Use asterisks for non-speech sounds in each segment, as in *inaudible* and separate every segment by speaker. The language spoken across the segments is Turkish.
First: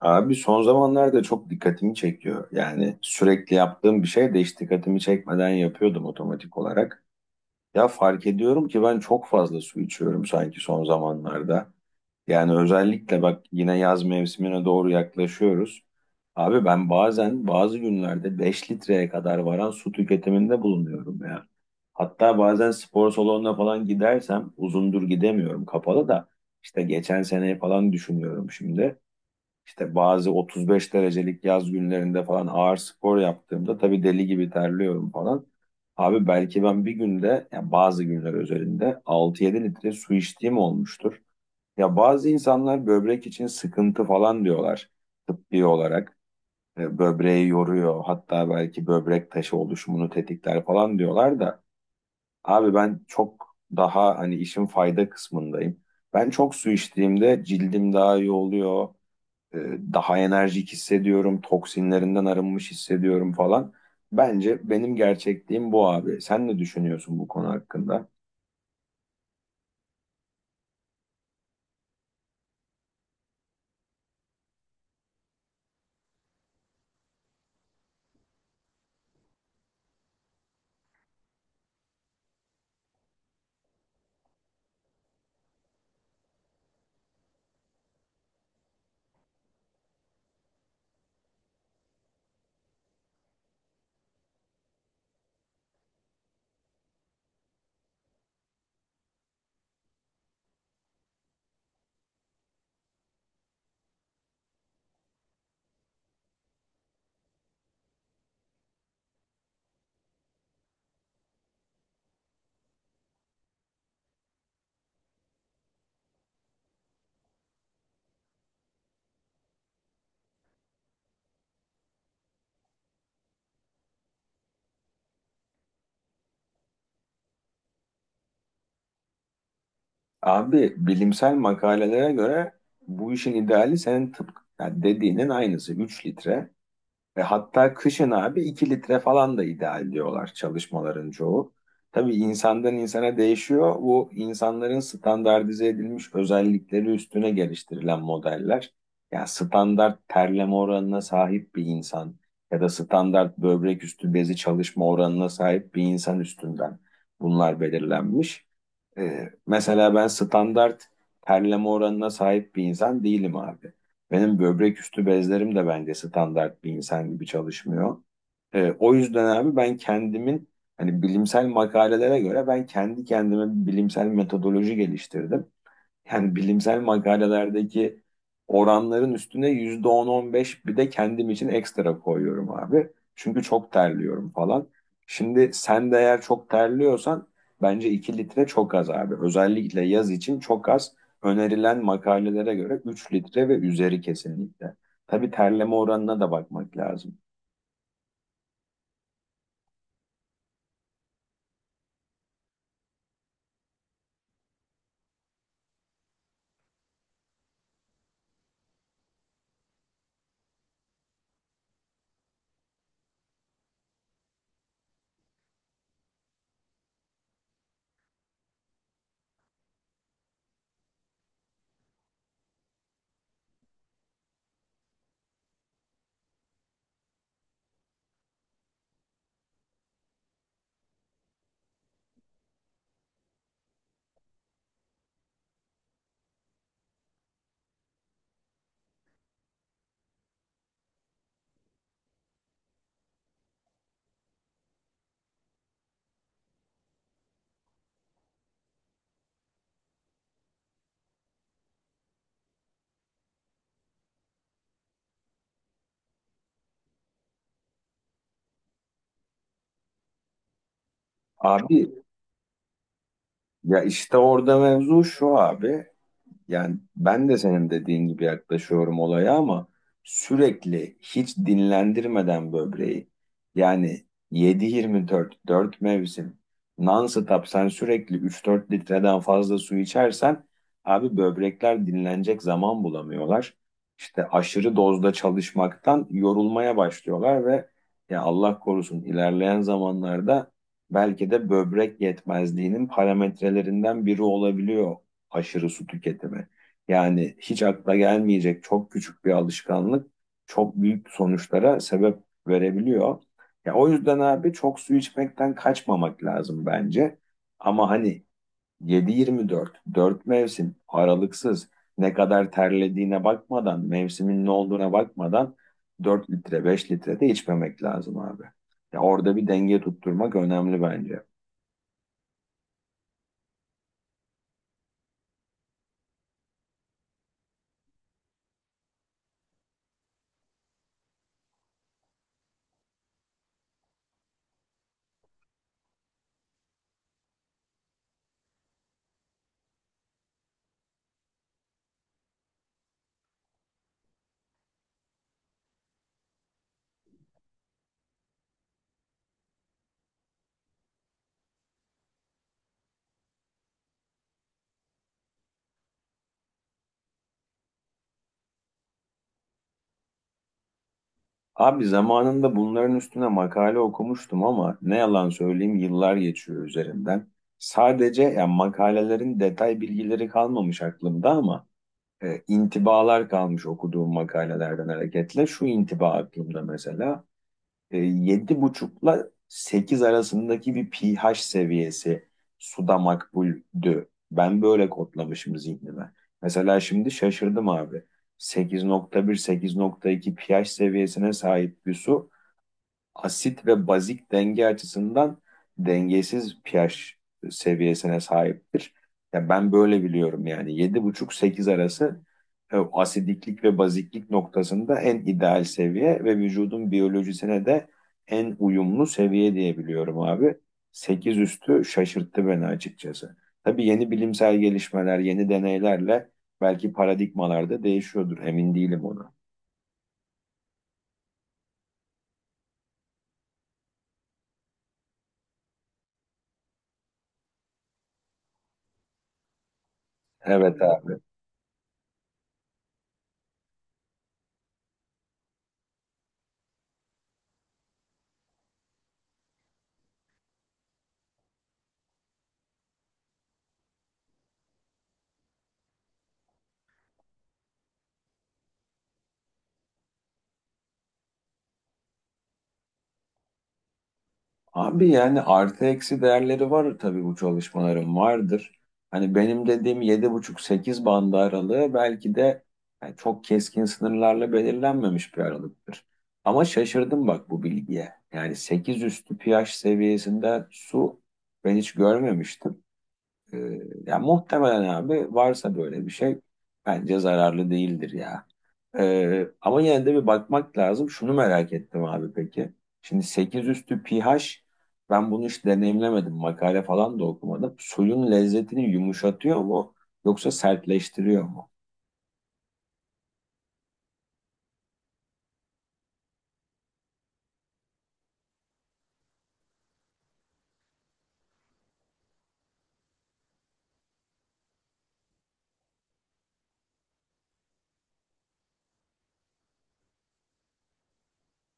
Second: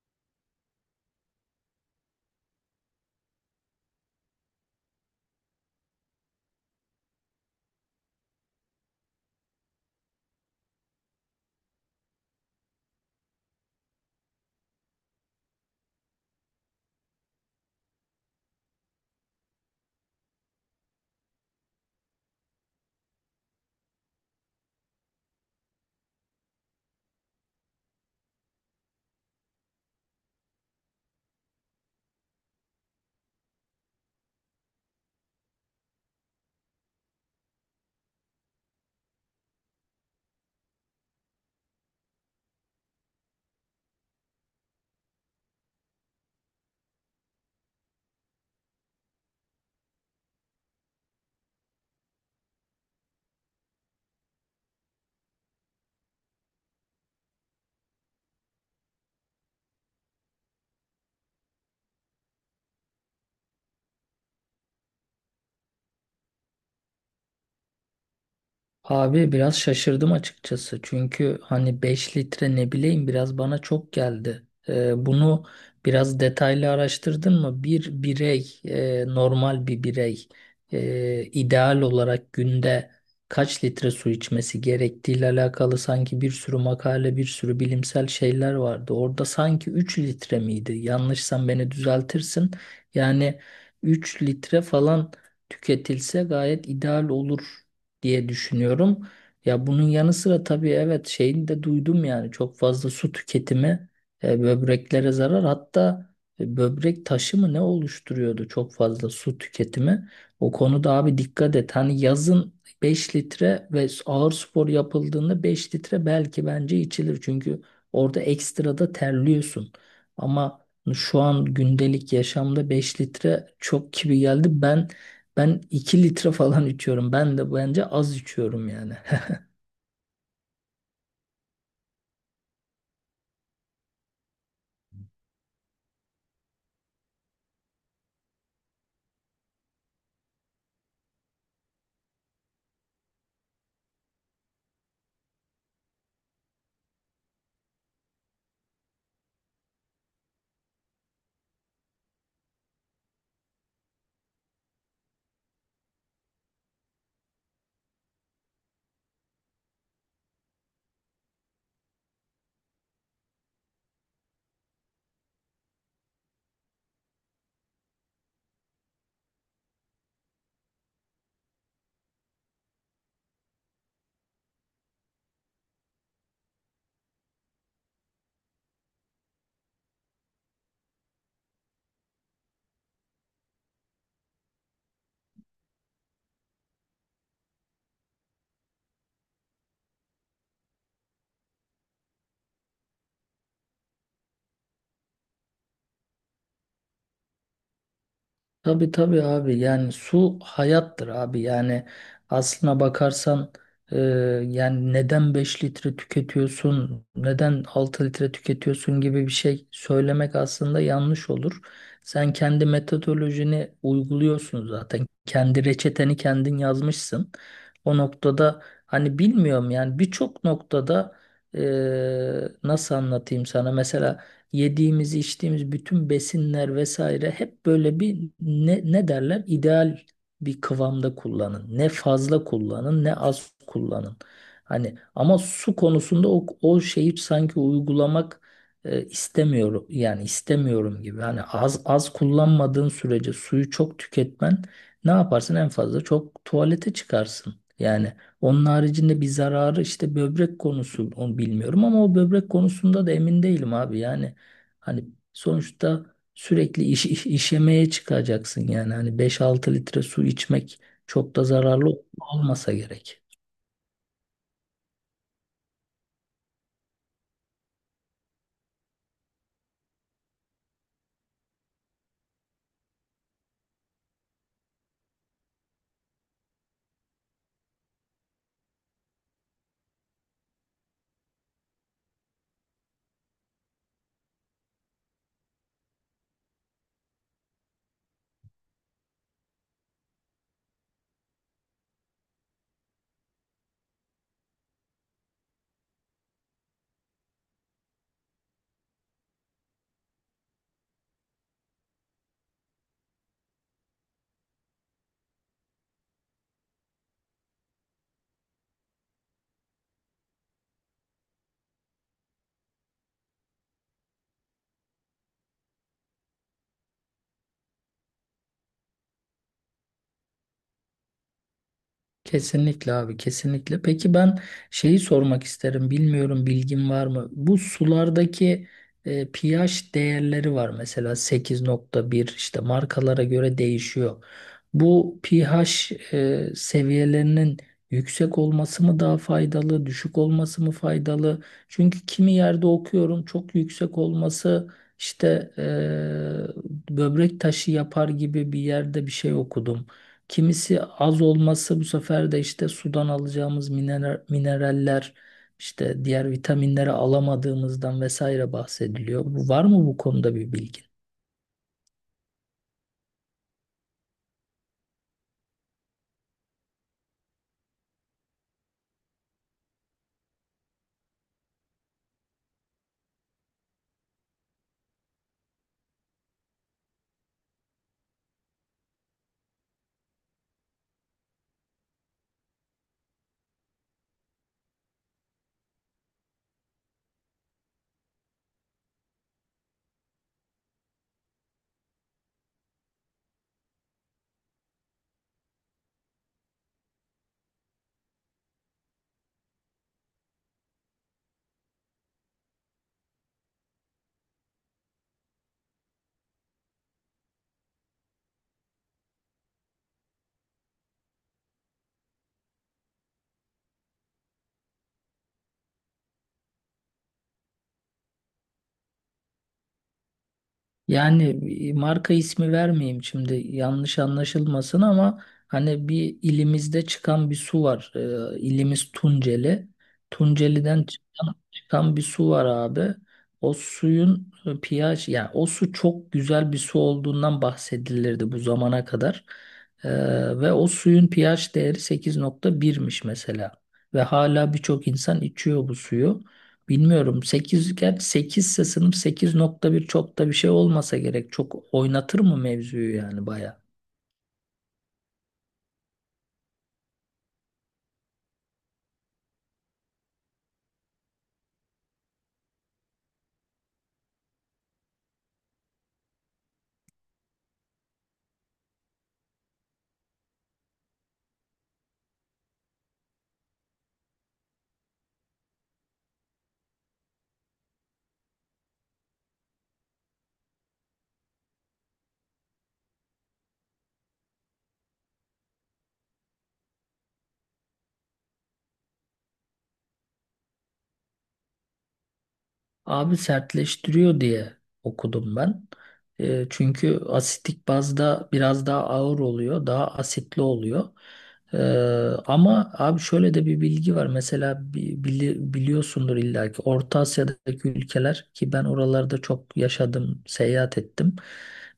Speaker 1: Abi son zamanlarda çok dikkatimi çekiyor. Yani sürekli yaptığım bir şey de hiç dikkatimi çekmeden yapıyordum otomatik olarak. Ya fark ediyorum ki ben çok fazla su içiyorum sanki son zamanlarda. Yani özellikle bak yine yaz mevsimine doğru yaklaşıyoruz. Abi ben bazen bazı günlerde 5 litreye kadar varan su tüketiminde bulunuyorum ya. Hatta bazen spor salonuna falan gidersem uzundur gidemiyorum, kapalı da işte geçen seneyi falan düşünüyorum şimdi. İşte bazı 35 derecelik yaz günlerinde falan ağır spor yaptığımda tabii deli gibi terliyorum falan. Abi belki ben bir günde, yani bazı günler özelinde 6-7 litre su içtiğim olmuştur. Ya bazı insanlar böbrek için sıkıntı falan diyorlar tıbbi olarak. Böbreği yoruyor, hatta belki böbrek taşı oluşumunu tetikler falan diyorlar da. Abi ben çok daha hani işin fayda kısmındayım. Ben çok su içtiğimde cildim daha iyi oluyor. E, daha enerjik hissediyorum, toksinlerinden arınmış hissediyorum falan. Bence benim gerçekliğim bu abi. Sen ne düşünüyorsun bu konu hakkında?
Speaker 2: Abi biraz şaşırdım açıkçası. Çünkü hani 5 litre ne bileyim biraz bana çok geldi. Bunu biraz detaylı araştırdın mı? Bir birey, normal bir birey, ideal olarak günde kaç litre su içmesi gerektiğiyle alakalı sanki bir sürü makale, bir sürü bilimsel şeyler vardı. Orada sanki 3 litre miydi? Yanlışsan beni düzeltirsin. Yani 3 litre falan tüketilse gayet ideal olur diye düşünüyorum. Ya bunun yanı sıra tabii evet şeyini de duydum, yani çok fazla su tüketimi böbreklere zarar, hatta böbrek taşı mı ne oluşturuyordu çok fazla su tüketimi. O konuda abi dikkat et, hani yazın 5 litre ve ağır spor yapıldığında 5 litre belki bence içilir, çünkü orada ekstra da terliyorsun. Ama şu an gündelik yaşamda 5 litre çok gibi geldi. Ben 2 litre falan içiyorum. Ben de bence az içiyorum yani. *laughs*
Speaker 1: Abi bilimsel makalelere göre bu işin ideali senin tıpkı yani dediğinin aynısı 3 litre. Ve hatta kışın abi 2 litre falan da ideal diyorlar çalışmaların çoğu. Tabii insandan insana değişiyor. Bu insanların standartize edilmiş özellikleri üstüne geliştirilen modeller. Yani standart terleme oranına sahip bir insan ya da standart böbrek üstü bezi çalışma oranına sahip bir insan üstünden bunlar belirlenmiş. Mesela ben standart terleme oranına sahip bir insan değilim abi. Benim böbrek üstü bezlerim de bence standart bir insan gibi çalışmıyor. O yüzden abi ben kendimin hani bilimsel makalelere göre ben kendi kendime bir bilimsel metodoloji geliştirdim. Yani bilimsel makalelerdeki oranların üstüne yüzde on 15 bir de kendim için ekstra koyuyorum abi. Çünkü çok terliyorum falan. Şimdi sen de eğer çok terliyorsan bence 2 litre çok az abi. Özellikle yaz için çok az. Önerilen makalelere göre 3 litre ve üzeri kesinlikle. Tabii terleme oranına da bakmak lazım.
Speaker 2: Tabii tabii abi, yani su hayattır abi, yani aslına bakarsan, e, yani neden 5 litre tüketiyorsun, neden 6 litre tüketiyorsun gibi bir şey söylemek aslında yanlış olur. Sen kendi metodolojini uyguluyorsun, zaten kendi reçeteni kendin yazmışsın. O noktada hani bilmiyorum, yani birçok noktada e, nasıl anlatayım sana, mesela yediğimiz, içtiğimiz bütün besinler vesaire hep böyle bir ne derler? İdeal bir kıvamda kullanın. Ne fazla kullanın, ne az kullanın. Hani ama su konusunda o şeyi sanki uygulamak istemiyorum, yani istemiyorum gibi. Hani az az kullanmadığın sürece suyu çok tüketmen, ne yaparsın en fazla çok tuvalete çıkarsın. Yani onun haricinde bir zararı, işte böbrek konusu, onu bilmiyorum, ama o böbrek konusunda da emin değilim abi. Yani hani sonuçta sürekli işemeye çıkacaksın yani. Hani 5-6 litre su içmek çok da
Speaker 1: Abi
Speaker 2: zararlı olmasa gerek.
Speaker 1: ya işte orada mevzu şu abi. Yani ben de senin dediğin gibi yaklaşıyorum olaya ama sürekli hiç dinlendirmeden böbreği, yani yedi, yirmi dört, dört mevsim non-stop sen sürekli 3-4 litreden fazla su içersen abi böbrekler dinlenecek zaman bulamıyorlar. İşte aşırı dozda çalışmaktan yorulmaya başlıyorlar ve ya Allah korusun ilerleyen zamanlarda belki de böbrek yetmezliğinin parametrelerinden biri olabiliyor aşırı su tüketimi. Yani hiç akla gelmeyecek çok küçük bir alışkanlık çok büyük sonuçlara sebep verebiliyor. Ya o yüzden abi çok su içmekten kaçmamak lazım bence. Ama hani 7-24, dört mevsim aralıksız, ne kadar terlediğine bakmadan, mevsimin ne olduğuna bakmadan 4 litre, 5 litre de içmemek lazım abi. Ya orada bir denge tutturmak önemli bence.
Speaker 2: Kesinlikle abi, kesinlikle. Peki ben şeyi sormak isterim, bilmiyorum, bilgin var mı? Bu sulardaki pH değerleri var, mesela 8.1, işte markalara göre değişiyor. Bu pH seviyelerinin yüksek olması mı daha faydalı, düşük olması mı faydalı? Çünkü kimi yerde okuyorum çok yüksek olması işte böbrek taşı yapar gibi bir yerde bir şey okudum. Kimisi az olması bu sefer de işte sudan alacağımız mineraller, işte diğer vitaminleri alamadığımızdan vesaire bahsediliyor. Var mı bu konuda bir bilgin?
Speaker 1: Abi zamanında bunların üstüne makale okumuştum ama ne yalan söyleyeyim yıllar geçiyor üzerinden. Sadece yani makalelerin detay bilgileri kalmamış aklımda ama intibalar kalmış okuduğum makalelerden hareketle. Şu intiba aklımda mesela. Yedi buçukla 8 arasındaki bir pH seviyesi suda makbuldü. Ben böyle kodlamışım zihnime. Mesela şimdi şaşırdım abi. Sekiz, 8,1, 8,2 pH seviyesine sahip bir su asit ve bazik denge açısından dengesiz pH seviyesine sahiptir. Ya ben böyle biliyorum yani 7,5 sekiz arası asidiklik ve baziklik noktasında en ideal seviye ve vücudun biyolojisine de en uyumlu seviye diye biliyorum abi. 8 üstü şaşırttı beni açıkçası. Tabii yeni bilimsel gelişmeler, yeni deneylerle belki paradigmalar da değişiyordur. Emin değilim ona.
Speaker 2: Yani marka ismi vermeyeyim şimdi, yanlış anlaşılmasın, ama hani bir ilimizde çıkan bir su var. İlimiz Tunceli.
Speaker 1: Evet
Speaker 2: Tunceli'den
Speaker 1: abi.
Speaker 2: çıkan bir su var abi. O suyun pH, yani o su çok güzel bir su olduğundan bahsedilirdi bu zamana kadar. Ee, ve o suyun pH değeri 8.1'miş mesela. Ve hala birçok insan içiyor bu suyu. Bilmiyorum, 8 gerçi, 8 ise sınıf, 8.1 çok da bir şey olmasa gerek. Çok oynatır mı mevzuyu yani, baya?
Speaker 1: Abi yani artı eksi değerleri var tabii bu çalışmaların vardır. Hani benim dediğim 7,5 sekiz bandı aralığı belki de yani çok keskin sınırlarla belirlenmemiş bir aralıktır. Ama şaşırdım bak bu bilgiye. Yani 8 üstü pH seviyesinde su ben hiç görmemiştim. Ee, yani muhtemelen abi varsa böyle bir şey bence zararlı değildir ya. Ama yine de bir bakmak lazım. Şunu merak ettim abi peki. Şimdi 8 üstü pH, ben bunu hiç deneyimlemedim. Makale falan da okumadım. Suyun lezzetini yumuşatıyor mu yoksa sertleştiriyor mu?
Speaker 2: Abi sertleştiriyor diye okudum ben. Çünkü asitik bazda biraz daha ağır oluyor, daha asitli oluyor. E, ama abi şöyle de bir bilgi var. Mesela biliyorsundur illa ki Orta Asya'daki ülkeler, ki ben oralarda çok yaşadım, seyahat ettim.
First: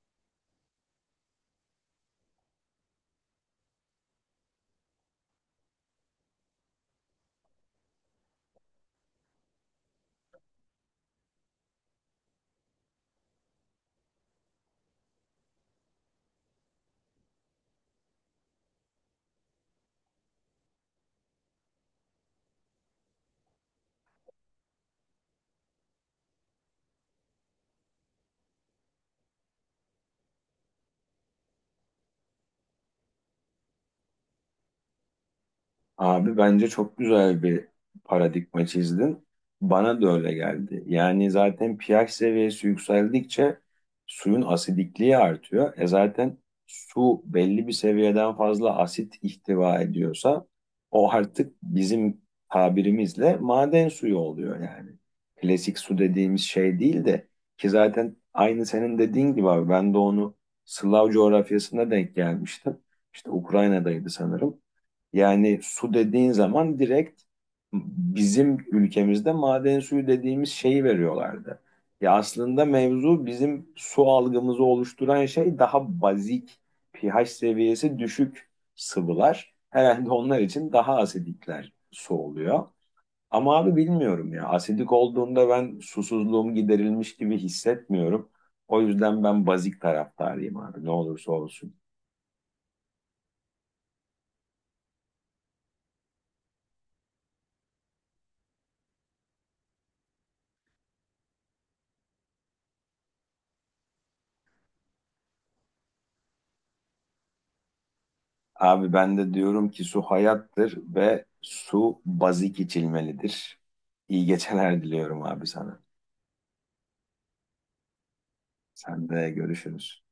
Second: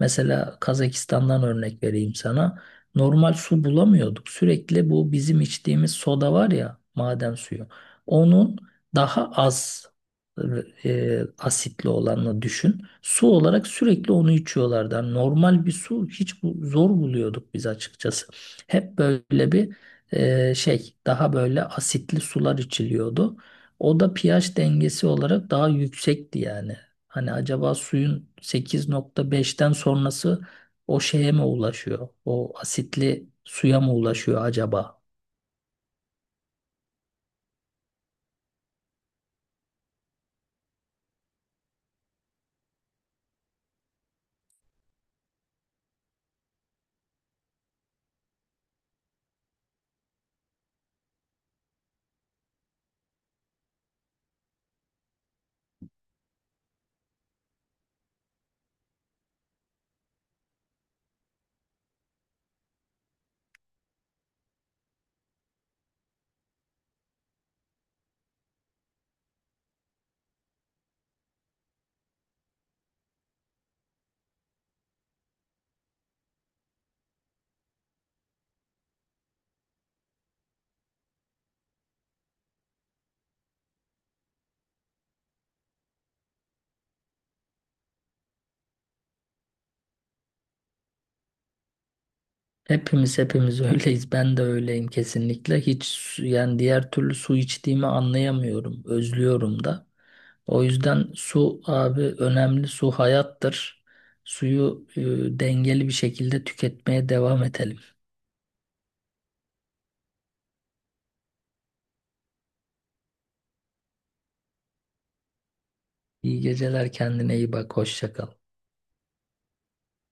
Speaker 2: Mesela Kazakistan'dan örnek vereyim sana. Normal su bulamıyorduk. Sürekli bu bizim içtiğimiz soda var ya, maden suyu. Onun daha az asitli olanla düşün. Su olarak sürekli onu içiyorlardı. Yani normal bir su hiç bu, zor buluyorduk biz açıkçası. Hep böyle bir şey, daha böyle asitli sular içiliyordu. O da pH dengesi olarak daha yüksekti yani. Hani acaba suyun 8.5'ten sonrası o şeye mi ulaşıyor? O asitli suya mı ulaşıyor acaba?
Speaker 1: Abi bence çok güzel bir paradigma çizdin. Bana da öyle geldi. Yani zaten pH seviyesi yükseldikçe suyun asidikliği artıyor. E zaten su belli bir seviyeden fazla asit ihtiva ediyorsa o artık bizim tabirimizle maden suyu oluyor yani. Klasik su dediğimiz şey değil de ki zaten aynı senin dediğin gibi abi ben de onu Slav coğrafyasına denk gelmiştim. İşte Ukrayna'daydı sanırım. Yani su dediğin zaman direkt bizim ülkemizde maden suyu dediğimiz şeyi veriyorlardı. Ya aslında mevzu bizim su algımızı oluşturan şey daha bazik, pH seviyesi düşük sıvılar. Herhalde onlar için daha asidikler su oluyor. Ama abi bilmiyorum ya. Asidik olduğunda ben susuzluğum giderilmiş gibi hissetmiyorum. O yüzden ben bazik taraftarıyım abi ne olursa olsun.
Speaker 2: Hepimiz öyleyiz. Ben de öyleyim kesinlikle. Hiç yani diğer türlü su içtiğimi anlayamıyorum. Özlüyorum da. O yüzden su abi önemli. Su hayattır. Suyu dengeli bir şekilde tüketmeye devam edelim.
Speaker 1: Abi ben de diyorum ki su hayattır ve su bazik içilmelidir. İyi geceler diliyorum abi sana.
Speaker 2: İyi geceler, kendine iyi bak. Hoşça kal.
Speaker 1: Sen de görüşürüz.